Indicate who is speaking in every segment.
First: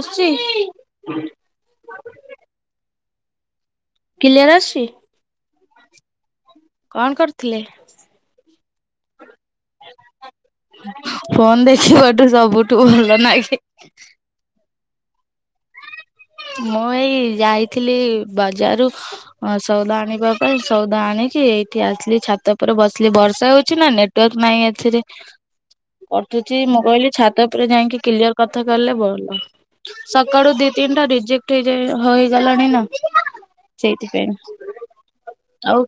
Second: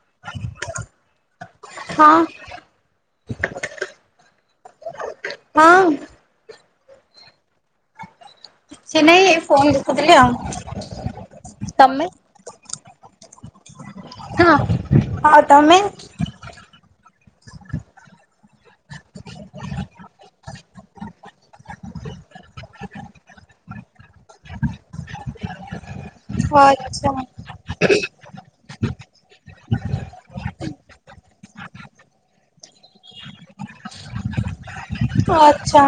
Speaker 1: ଆଶୁଛି।
Speaker 2: ହଁ।
Speaker 1: କ୍ଲିୟର ଆଶୁଛି।
Speaker 2: ହଁ।
Speaker 1: କଣ କରୁଥିଲେ?
Speaker 2: କିଛି ନାଇ ଏଇ ଫୋନ ଦେଖୁଥିଲି ଆଉ ତମେ।
Speaker 1: ତୁ ଭଲ ନାଇ।
Speaker 2: ହଁ ଆଉ ତମେ।
Speaker 1: ମୁଁ ଏଇ ଯାଇଥିଲି ବଜାରରୁ ହ ସଉଦା ଆଣିବା ପାଇଁ ସଉଦା ଆଣିକି ଏଇଠି ଆସିଲି ଛାତ ଉପରେ ବସିଲି ବର୍ଷା ହଉଛି ନା ନେ ନେଟୱର୍କ ନାହିଁ ଏଥିରେ କାଟୁଚି ମୁଁ
Speaker 2: ଆଚ୍ଛା
Speaker 1: କହିଲି ଛାତ ଉ ରେ ଯାଇକି କ୍ଲିୟର କଥା କଲେ ଭଲ ସକାଳୁ ଦି ତିନିଟା ରି ରିଯେକ୍ଟ ହେଇଯାଏ ହେଇଲାଣି ନା ସେଇଥିପାଇଁ।
Speaker 2: ଆଚ୍ଛା।
Speaker 1: ଆଉ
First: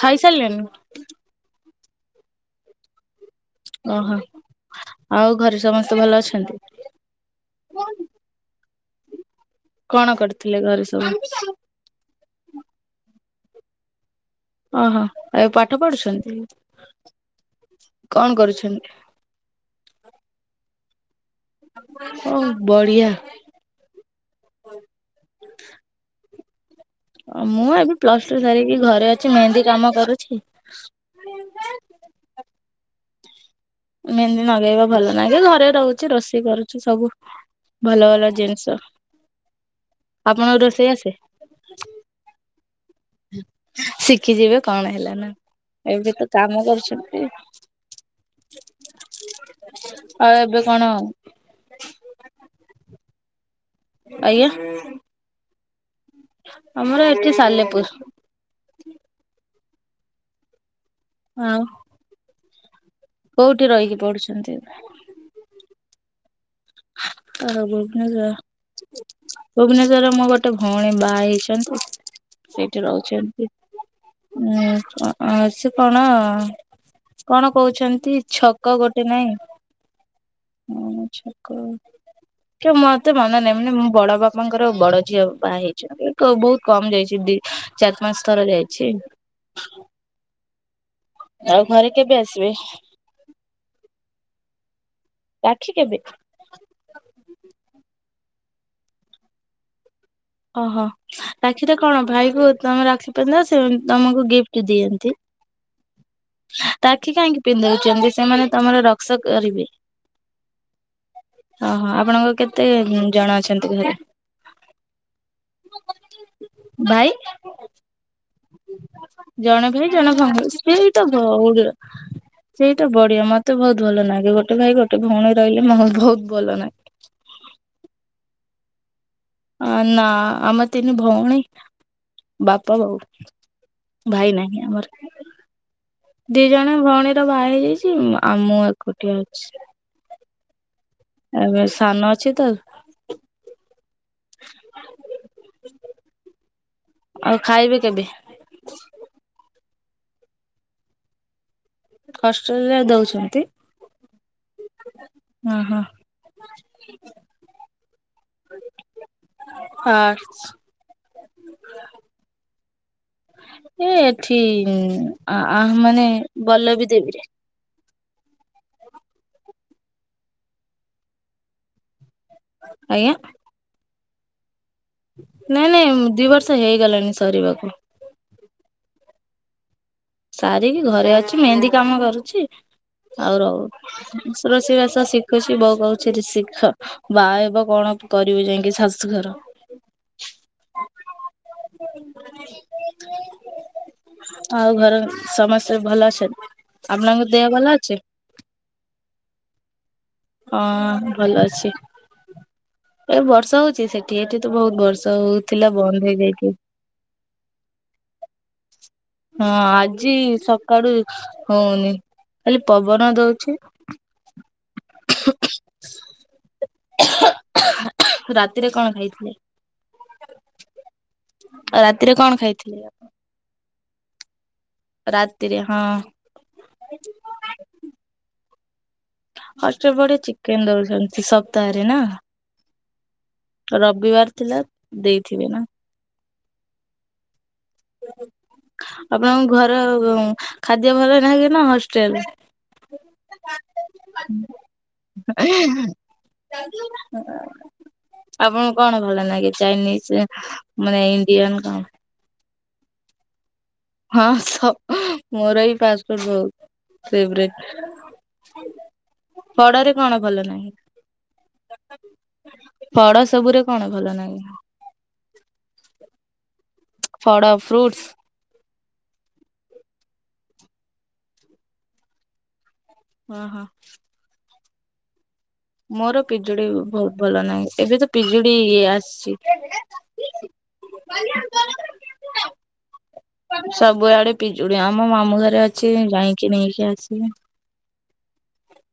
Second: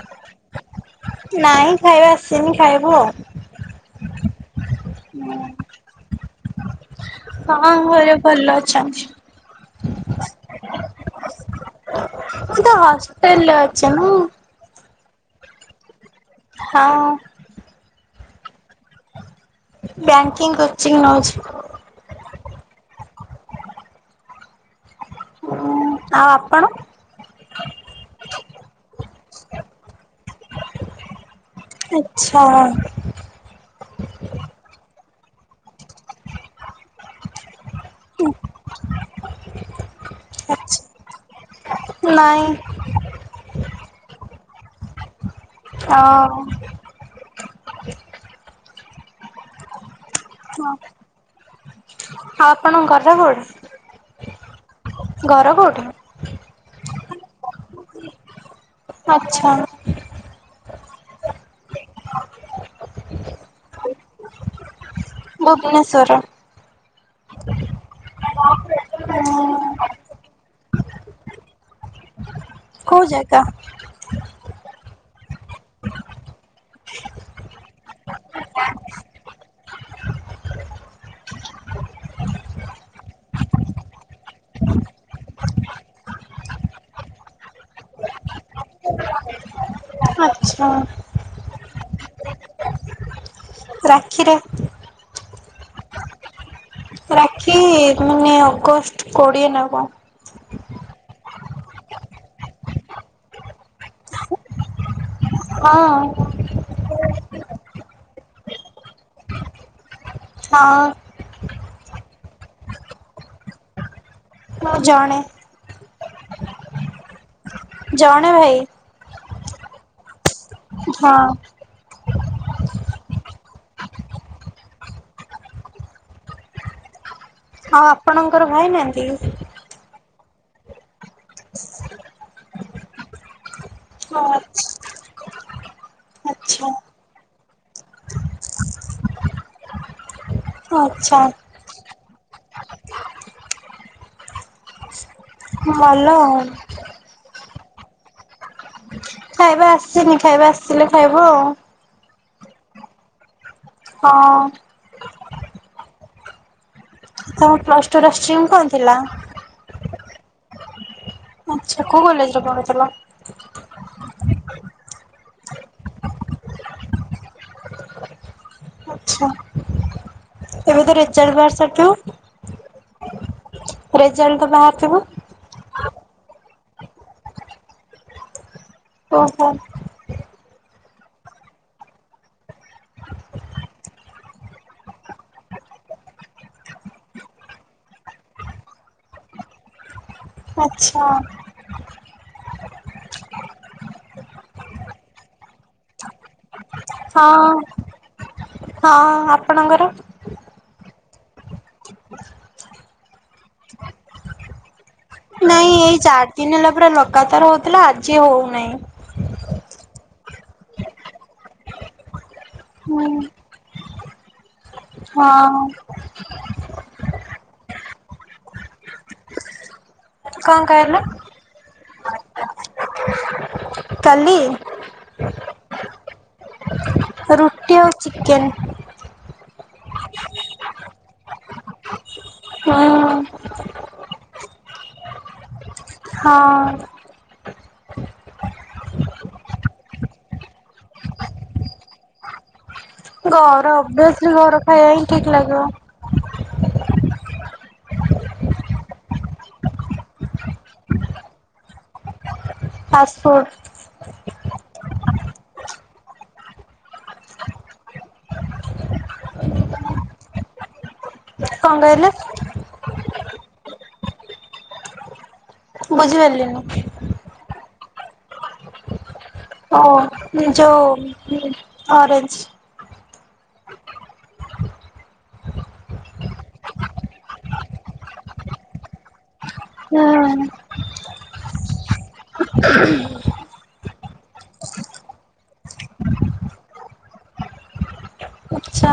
Speaker 1: ଖାଇସାରିଲେଣିି।
Speaker 2: ନାଇଁ ଖାଇବା ଆସିନି ଖାଇବୁ ଆଉ।
Speaker 1: ଓହୋ ଆଉ ଘରେ ସମସ୍ତେ ଭଲ ଅଛନ୍ତି।
Speaker 2: ହଁ ଘରେ ଭଲ ଅଛନ୍ତି।
Speaker 1: କଣ କରିଥିଲେ ଘରେ ସବୁ?
Speaker 2: ମୁ ତ ହଷ୍ଟେଲରେ ଅଛି ନା।
Speaker 1: ଓହୋ ଏବେ ପାଠ ପଢୁଛନ୍ତି।
Speaker 2: ହଁ।
Speaker 1: କଣ କରୁଛନ୍ତି?
Speaker 2: ବ୍ୟାଙ୍କିଙ୍ଗ କୋଚିଂ ନଉଚି।
Speaker 1: ଓ ବଢିଆ।
Speaker 2: ଆଉ ଆପଣ।
Speaker 1: ମୁଁ ଏବେ ପ୍ଲସ ଟୁ ସାରିକି ଘରେ ଅଛି ମେହେନ୍ଦୀ କାମ କରୁଛି।
Speaker 2: ଆଚ୍ଛା।
Speaker 1: ମେହେନ୍ଦି ଲଗେଇବା ଭଲ ନାଗେ ଘରେ ରହୁଛି ରୋଷେଇ କରୁଛୁ ସବୁ। ଭଲ ଭଲ ଜିନିଷ ଆପଣଙ୍କୁ ରୋଷେଇ ଆସେ।
Speaker 2: ନାଇ।
Speaker 1: ଶିଖିଯିବେ କଣ ହେଲା ନା
Speaker 2: ଅ
Speaker 1: ଏବେ ତ
Speaker 2: ଆଉ
Speaker 1: କାମ କରୁଛନ୍ତି। ଆଉ ଏବେ କଣ
Speaker 2: ହଉ ଆପଣଙ୍କ ଘର କୋଉଠି?
Speaker 1: ଆଜ୍ଞା।
Speaker 2: ଘର କୋଉଠି?
Speaker 1: ଆମର ଏଠି ସାଲେପୁର।
Speaker 2: ଆଛା।
Speaker 1: ହଁ। କୋଉଠି ରହିକି ପଢୁଛନ୍ତି?
Speaker 2: ଭୁବନେଶ୍ଵର।
Speaker 1: ତାର ଭୁବନେଶ୍ଵର ଭୁବନେଶ୍ଵରରେ ମୋ ଗୋଟେ ଭଉଣୀ ବାହା ହେଇଛନ୍ତି। ସେଇଠି
Speaker 2: କୋଉ ଜାଗା?
Speaker 1: ରହୁଛନ୍ତି ଉ ଆ ସେ କଣ? କଣ କହୁଛନ୍ତି ଛକ ଗୋଟେ ନାଇଁ କି ମତେ ମନ ନାହିଁ ମାନେ ମୁଁ ବଡ ବାପାଙ୍କର ଆଉ ବଡ ଝିଅ ବାହା ହେଇଛନ୍ତି। ବହୁତ କମ ଯାଇଛି ଦି ଚାରି ପାଞ୍ଚ ଥର ଯାଇଛି।
Speaker 2: ଆଚ୍ଛା।
Speaker 1: ଆଉ ଘରେ କେବେ ଆସିବେ?
Speaker 2: ରାକ୍ଷୀରେ।
Speaker 1: ରାକ୍ଷୀ କେବେ?
Speaker 2: ରାକ୍ଷୀ ମାନେ ଅଗଷ୍ଟ କୋଡିଏ ନା କଣ?
Speaker 1: ଓହୋ ରାକ୍ଷୀରେ କଣ ଭାଇ କ ତମେ ରାକ୍ଷୀ ପିନ୍ଧାଅ ସେ ତମକୁ ଗିଫ୍ଟ ଦିଅନ୍ତି?
Speaker 2: ହଁ।
Speaker 1: ରାକ୍ଷୀ କାହିଁକି ପିନ୍ଧଉଛନ୍ତି ସେମାନେ ତମର ରକ୍ସା କରିବେ?
Speaker 2: ହଁ।
Speaker 1: ଓହୋ ଆପଣଙ୍କ କେତେ ଜଣ ଅଛନ୍ତି ଘରେ?
Speaker 2: ମୁଁ ଜଣେ।
Speaker 1: ଭାଇ
Speaker 2: ଜଣେ ଭାଇ।
Speaker 1: ଜଣେ ଭାଇ ଜଣେ ଭଙ୍ଗ ସେ
Speaker 2: ହଁ
Speaker 1: ତ ବଉ ସେଇଟା ବଢିଆ ମତେ ବହୁତ ଭଲ ନାଗେ ଗୋଟେ ଭାଇ ଗୋଟେ ଭଉଣୀ ରହିଲେ ମୋ ବହୁତ ଭଲ ନାଗେ।
Speaker 2: ହଉ ଆପଣଙ୍କର ଭାଇ ନାହାନ୍ତି କି?
Speaker 1: ନା ଆମେ ତିନି ଭଉଣୀ ବାପା ବୋଉ। ଭାଇ ନାହିଁ ଆମର। ଦି
Speaker 2: ଆଚ୍ଛା
Speaker 1: ଜଣ ଭଉଣୀର ବାହା ହେଇଯାଇଛି ଆମଁ ଏକୁଟିଆ ଅଛି।
Speaker 2: ଆଚ୍ଛା।
Speaker 1: ଏବେ ସାନ ଅଛି ତ
Speaker 2: ମଲ ଆଉ।
Speaker 1: ଆଉ ଖାଇବି କେବେ?
Speaker 2: ଖାଇବା ଆସିନି ଖାଇବା ଆସିିଲେ ଖାଇବୁ ଆଉ।
Speaker 1: ହଷ୍ଟେଲରେ ଦଉଛନ୍ତି?
Speaker 2: ହଁ।
Speaker 1: ଓ ହୋ।
Speaker 2: ତମ ପ୍ଲସ ଟୁ ର ଷ୍ଟିମ କଣ ଥିଲା?
Speaker 1: ଆ
Speaker 2: ଆଚ୍ଛା କୋଉ କଲେଜରେ ପଢୁଥିଲ?
Speaker 1: ଏ ଏଠି ଆ ଆ ମାନେ ବଲ୍ଲବୀ ଦେବୀରେ
Speaker 2: ଆଛା। ଏବେ ତ ରିଚାଜ୍ ବା ସରିଥିବ?
Speaker 1: ଆଜ୍ଞା।
Speaker 2: ରେଜଲଟ୍ ତ ବାହାରିଥିବ?
Speaker 1: ନାଇଁ ନାଇଁ ଦୁଇ ବର୍ଷ ହେଇଗଲାଣି ସରିବାକୁ।
Speaker 2: ଓହୋ।
Speaker 1: ସାରିକି ଘରେ ଅଛି ମେହେନ୍ଦୀ କାମ କରୁଚି ଆଉ ରହୁ ରୋଷେଇ ବାସ ଶିଖୁଛି ବୋଉ କହୁଛି ଶିଖ। ବାହା ହେବ କଣ କରିବୁ ଯାଇଁକି ଶାଶୁଘର।
Speaker 2: ଆଚ୍ଛା।
Speaker 1: ଆଉ ଘର ସମସ୍ତେ ଭଲ ଅଛନ୍ତି? ଆପଣଙ୍କ
Speaker 2: ହଁ
Speaker 1: ଦେହ ଭଲ ଅଛି?
Speaker 2: ହଁ ଆପଣଙ୍କର?
Speaker 1: ହଁ ଭଲ ଅଛି ଏ ବର୍ଷା ହଉଛି ସେଠି ଏଠି ତ ବହୁତ ବର୍ଷା। ହଉଥିଲା
Speaker 2: ନାଇଁ ଏଇ
Speaker 1: ବନ୍ଦ
Speaker 2: ଚାରି
Speaker 1: ହେଇଯାଇଛି।
Speaker 2: ଦିନ ହେଲା ପୁରା ଲଗାତାର ହଉଥିଲା ଆଜି ହଉନାହିଁ।
Speaker 1: ହଁ ଆଜି ସକାଡୁ ହଉନି ଖାଲି
Speaker 2: ହୁଁ
Speaker 1: ପବନ ଦଉଚି।
Speaker 2: ହଁ।
Speaker 1: ରାତିରେ କଣ ଖାଇଥିଲେ?
Speaker 2: କଣ କହିଲେ?
Speaker 1: ଆଉ ରାତିରେ କଣ ଖାଇଥିଲି?
Speaker 2: କାଲି?
Speaker 1: ରାତିିରେ ହଁ।
Speaker 2: ରୁଟି ଆଉ ଚିକେନ।
Speaker 1: ଅଷ୍ଟ ପଡି ଚିକେନ ଦଉଚନ୍ତି ସପ୍ତାହରେ ନା।
Speaker 2: ହଁ।
Speaker 1: ରବିବାର ଥିଲା ଦେଇଥିବେ ନା?
Speaker 2: ହଁ।
Speaker 1: ଆପଣଙ୍କ ଘରେ ଖାଦ୍ୟ ଭଲ ନଗେନା ହଷ୍ଟେଲ ରେ?
Speaker 2: ଘର ଅଭିଅସଲି ଘର ଖାଇବା ହିଁ ଠିକ ଲାଗିବ।
Speaker 1: ର ଆପଣଙ୍କୁ କଣ ଭଲ ନାଗେ ଚାଇନିଜ ମାନେ ଇଣ୍ଡିଆନ କଣ?
Speaker 2: ଫାଷ୍ଟଫୁଡ୍।
Speaker 1: ହଁ ଶ ମୋର ବି ଫାଷ୍ଟଫୁଡ୍ ବହୁତ ଫେବ୍ରେଟ। ପଡରେ କଣ ଭଲ ନାହିଁ?
Speaker 2: କଣ କହିଲେ?
Speaker 1: ଫଡ଼ ସବୁରେ କଣ ଭଲନାଗେ?
Speaker 2: ବୁଝିପାରିଲିନି?
Speaker 1: ଫଡ଼ ଫ୍ରୁଟ୍ସ୍?
Speaker 2: ଓ ଯୋଉ ଅରେଞ୍ଜ୍।
Speaker 1: ଓ ହୋ। ମୋର ପିଜୁଡି ବହୁତ ଭଲ ନାଗେ ଏବେ ତ ପିଜୁଡି ବି ଆସିଚି।
Speaker 2: ନାଁ।
Speaker 1: [inaudible]
Speaker 2: ହ [unintelligible]
Speaker 1: ସବୁଆଡେ ପିଜୁଡି ଆମ ମାମୁଁ ଘରେ ଅଛି ଯାଇଁକି ନେଇକି ଆସିବି।
Speaker 2: ଆଛା।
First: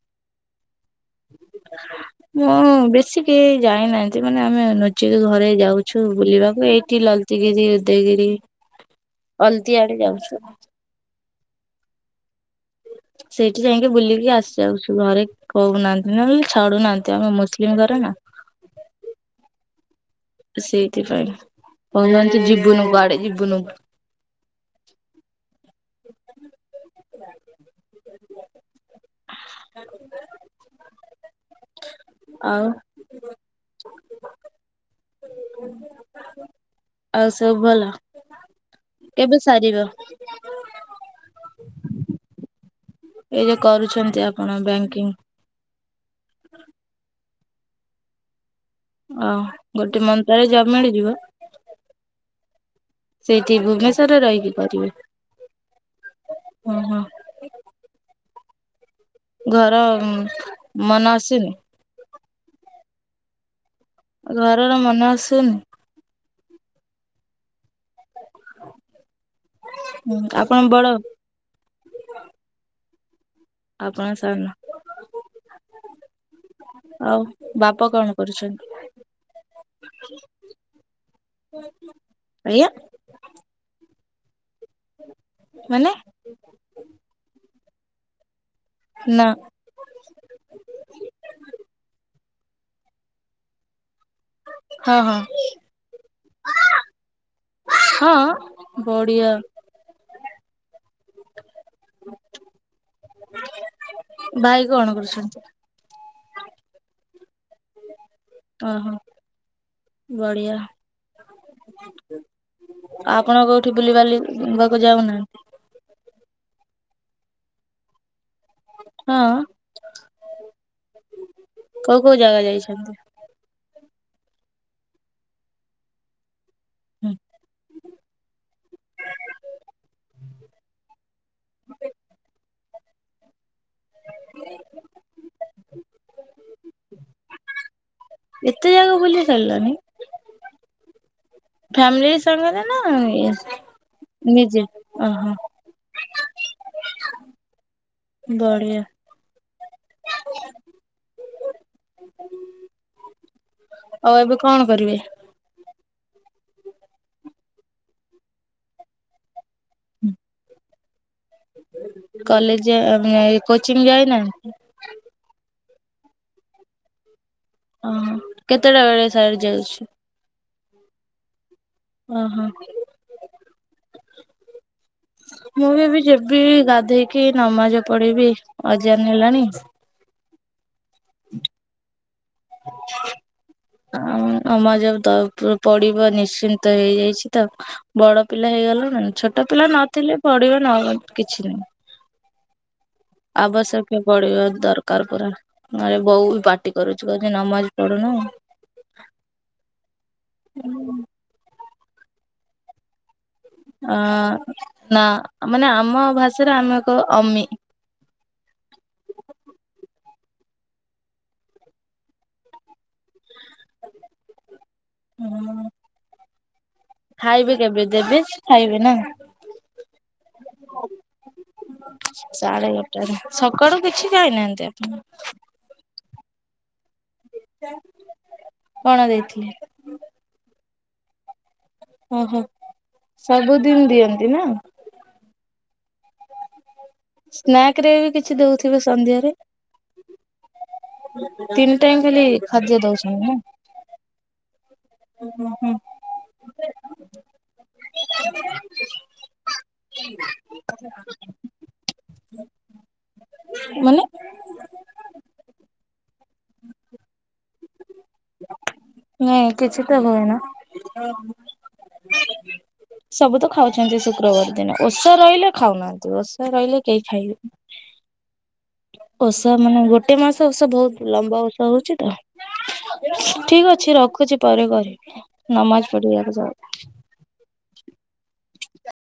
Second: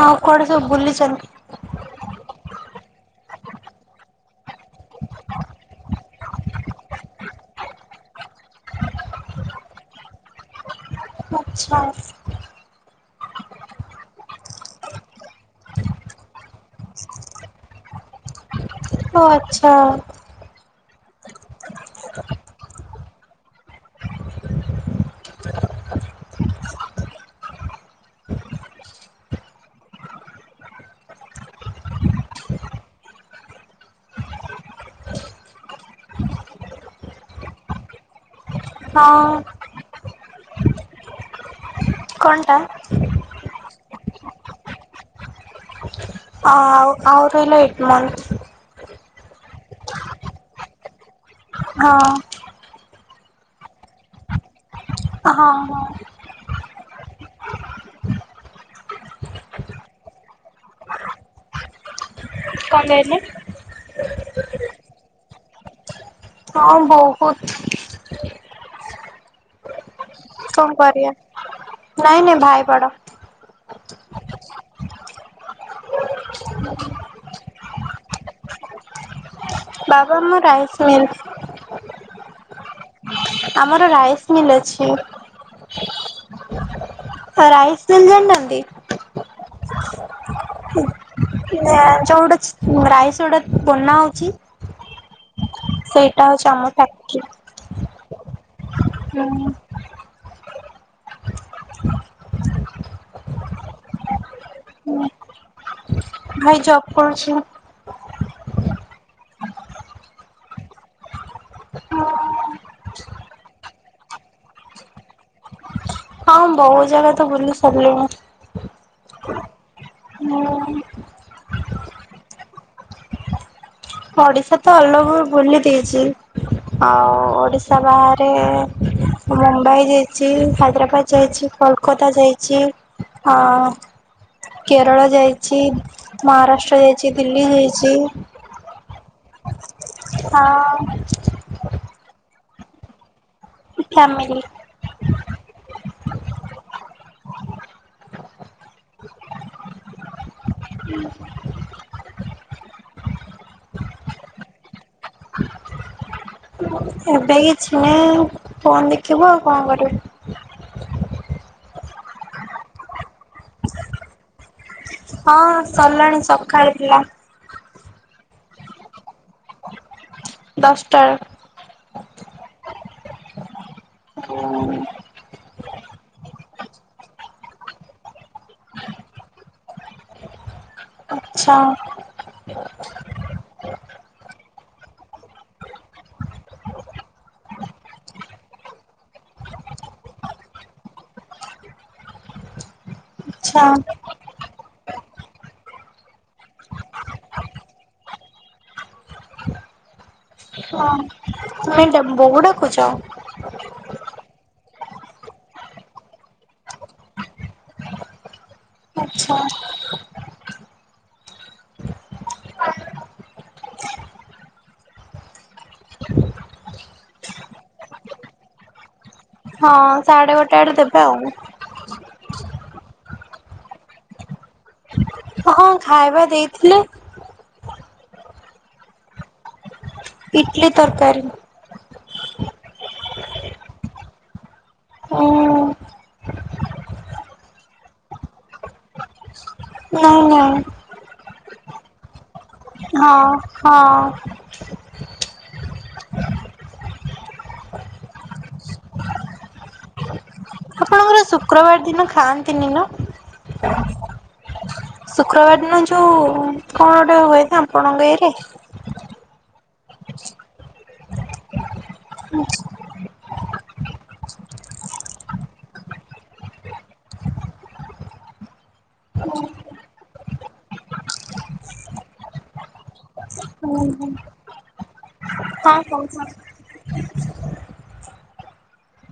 Speaker 2: ଆଉ କୁଆଡେ ସବୁ ବୁଲିଚନ୍ତି?
Speaker 1: [inaudible] [unintelligible] ମୁଁ ବେଶୀ କେହି ଯାଇନାହାନ୍ତି ମାନେ ଆମେ ନଜକୁ ଘରେ ଯାଉଚୁ ବୁଲିବାକୁ ଏଇଠି ଲ ତି ଗିରି ଉଦୟଗିରି ଅଲତି ଆଡେ ଯାଉଚୁ।
Speaker 2: ଆଛା।
Speaker 1: ସେଇଠି ଯାଇଁକି ବୁଲିକି ଆସିଯାଉଛୁ ଘରେ କହୁନାହାନ୍ତି ନହେଲେ ଛାଡୁନାହାନ୍ତି ଆମ ମୁସଲିମ ଘର ନା।
Speaker 2: ଓ ଆଚ୍ଛା।
Speaker 1: ସେଇଥିପାଇଁ କହୁଚନ୍ତି ଯିବୁନୁ କୁଆଡେ ଯିବୁନୁ କୁଆଡେ।
Speaker 2: [unintelligible] [inaudible]
Speaker 1: [inaudible] ଆଉ ଆଉ ସବୁ ଭଲ
Speaker 2: ହଁ
Speaker 1: କେବେ ସାରିବ?
Speaker 2: କଣଟା?
Speaker 1: ଏବେ କରୁଛନ୍ତି ଆପଣ ବ୍ୟାଙ୍କିଙ୍ଗ୍?
Speaker 2: ଆଉ ଆଉ ରହିଲା ଏକ୍ ମନ୍ଥ୍।
Speaker 1: ଆଉ ଗୋଟେ ମନ୍ଥ୍ ପରେ ଜବ୍ ମିଳିଯିବ।
Speaker 2: ହଁ।
Speaker 1: ସେଇଠି ଭୁବନେଶ୍ୱରରେ ରହିକି କରିବେ।
Speaker 2: ହଁ ହଁ।
Speaker 1: ଉଁ ହୁଁ। ଘର ଉଁ ମନ ଆସିନି।
Speaker 2: କଁ କଇଲେ?
Speaker 1: ଆଉ ଘରର ମନ ଆସୁନି?
Speaker 2: ହଁ ବୋହୁତ।
Speaker 1: ହୁଁ ଆପଣ
Speaker 2: କଁ ଆଉ
Speaker 1: ବଡ
Speaker 2: କରିଆ ନାଇଁ ନାଇଁ ଭାଇ ବଡ।
Speaker 1: ଆପଣ ସାନ। ଆଉ ବାପା କଣ କରୁଛନ୍ତି?
Speaker 2: ବାବା ମୋ ରାଇସ୍ ମିଲ୍।
Speaker 1: ଆଜ୍ଞା।
Speaker 2: ଆମର ରାଇସ୍ ମିଲ୍ ଅଛି।
Speaker 1: ମାନେ
Speaker 2: ରାଇସ୍ ମିଲ୍ ଜାଣିନାହାନ୍ତି।
Speaker 1: ନା।
Speaker 2: ନା ଯୋଉଡେ ଛି୍ ଉଁ ରାଇସ୍ ଯୋଉଡେ ବନା ହଉଛି।
Speaker 1: ହଁ ହଁ।
Speaker 2: ସେଇଟା ହଉଛି ଆମ ଫ୍ୟାକ୍ଟ୍ରି।
Speaker 1: ହଁ ବଡିଆ।
Speaker 2: ହୁଁ।
Speaker 1: ଭାଇ କଣ କରୁଛନ୍ତି?
Speaker 2: ଭାଇ ଜବ୍ କରୁଛି।
Speaker 1: ଓହୋ ବଢିଆ। ଆପଣ କୋଉଠି ବୁଲିବାଲିି ଉଁ ବାକୁ ଯାଉନାହାନ୍ତି?
Speaker 2: ହଁ ମୁଁ ବୋହୁତ ଜାଗା ତ ବୁଲି ସାରିଲିଣି।
Speaker 1: ହଁ
Speaker 2: ହୁଁ
Speaker 1: କୋଉ କୋଉ ଜାଗା ଯାଇଛନ୍ତି?
Speaker 2: ଓଡିଶା ତ ଅଲ୍ ଓଭର୍ ବୁଲି ଦେଇଚି। ଆଉ ଓଡିଶା ବାହାରେ ମୁମ୍ବାଇ ଯାଇଛି ହାଇଦ୍ରାବାଦ ଯାଇଛି କୋଲକତା ଯାଇଛି। ହଁ କେରଳ ଯାଇଛି। ମହାରାଷ୍ଟ୍ର ଯାଇଛି ଦିଲ୍ଲୀ ଯାଇଛି।
Speaker 1: ଏତେ ଜାଗା ବୁଲି ସାରିଲନି।
Speaker 2: ହଁ।
Speaker 1: ଫ୍ୟାମିଲି ସାଙ୍ଗରେ ନା ଇଏ
Speaker 2: ଫ୍ୟାମିଲି
Speaker 1: ନିଜେ ଓହୋ। ବଢିଆ।
Speaker 2: ହୁଁ।
Speaker 1: ଆଉ ଏବେ କଣ କରିବେ?
Speaker 2: ଏବେ କିଛି ନାଇଁ ଫୋନ୍ ଦେଖିବୁ ଆଉ କଁ କରିବୁ।
Speaker 1: କଲେଜ ଆ ମି ଆ ଏ କୋଚିଂ ଯାଇନାହାନ୍ତି?
Speaker 2: ହଁ ସରଲାଣି ସକାଳେ ଥିଲା।
Speaker 1: ଓହୋ। କେତେଟା ବେଳେ ସରିଯାଉଛି?
Speaker 2: ଦଶଟା।
Speaker 1: ଓ ହଁ।
Speaker 2: ଅଁ,
Speaker 1: ମୁଁ ଏବେ ଯେବି ଗାଧେଇକି ନମାଜ ପଢିବି ଅଜାନ ହେଲାଣି।
Speaker 2: ଛା
Speaker 1: ଆଁ, ନମାଜ ତ ପ- ପଡିବା ନିଶ୍ଚିନ୍ତ ହେଇଯାଇଛି ତ। ବଡ ପିଲା ହେଇଗଲୁଣି ଛୋଟ ପିଲା ନଥିଲେ ପଢିବା ନ କିଛି ନାହିଁ।
Speaker 2: ଆଚ୍ଛା
Speaker 1: ଆବଶ୍ୟକ ପଢିବା ଦରକାର ପୁରା। ନେଲେ ବୋଉ ବି ପାଟି କରୁଛୁ, କହୁଚି ନମାଜ ପଢୁନୁ। [inaudible]
Speaker 2: ହଁ, ନାଇଁ ତୋମ ବୋଉ ଡାକୁୁଛ?
Speaker 1: ଅଁ, ନା ଆ, ମାନେ ଆମ ଭାଷାରେ ଆମେ କହୁ ଅମି।
Speaker 2: ଆଚ୍ଛା।
Speaker 1: ହଁ। ଖାଇବେ କେବେ? ଦେବେ ଖାଇବେ ନା।
Speaker 2: ହଁ ସାଢ଼େ ଗୋଟେ ଆଡେ ଦେବେ ଆଉ।
Speaker 1: ସାଢେ ଗୋଟେରେ, ସକାଳୁ କିଛି ଖାଇନାହାନ୍ତି ଆପଣ?
Speaker 2: ହଁ ଖାଇବା ଦେଇଥିଲେ।
Speaker 1: କଣ ଦେଇଥିଲେ?
Speaker 2: ଇଟଲି ତରକାରୀ।
Speaker 1: ଓହୋ, ସବୁଦିନ ଦିଅନ୍ତି ନା?
Speaker 2: ଉଁ
Speaker 1: ସ୍ନାକ୍ ରେ ବି କିଛି ଦଉଥିବେ ସନ୍ଧ୍ୟାରେ?
Speaker 2: ନାଇଁ, ନାଇଁ।
Speaker 1: ତିନି ଟାଇମ୍ ଖାଲି? ଖାଦ୍ୟ ଦଉଛନ୍ତି
Speaker 2: ହଁ, ହଁ।
Speaker 1: ଓ ହୋ, ହୁଁ,।
Speaker 2: ଆପଣଙ୍କର ଶୁକ୍ରବାର ଦିନ ଖାଆନ୍ତିନି ନା?
Speaker 1: ମାନେ
Speaker 2: ଶୁକ୍ରବାର ଦିନ ଯୋଉ କଣ ଗୋଟେ ହୁଏନା ଆପଣଙ୍କ ଇଏରେ?
Speaker 1: ନାଇଁ କିଛି ତ ହୁଏନା।
Speaker 2: ଆ [inaudible]
Speaker 1: ସବୁ ତ ଖାଉଛନ୍ତି ଶୁକ୍ରବାର ଦିନ। ଓଷା ରଇଲେ ଖାଉନାହାନ୍ତି। ଓଷା ରଇଲେ କେହି ଖାଇବେନି। ଓଷା ମାନେ ଗୋଟେ ମାସ ଓଷା ବହୁତ ଲମ୍ବା ଓଷା ହଉଛି ତ। ଠିକ
Speaker 2: ହଁ
Speaker 1: ଅଛି ରଖୁଛି, ପରେ କରିବି ନମାଜ
Speaker 2: ହଁ ହଁ।
Speaker 1: ପଢିବାକୁ ଯାଉ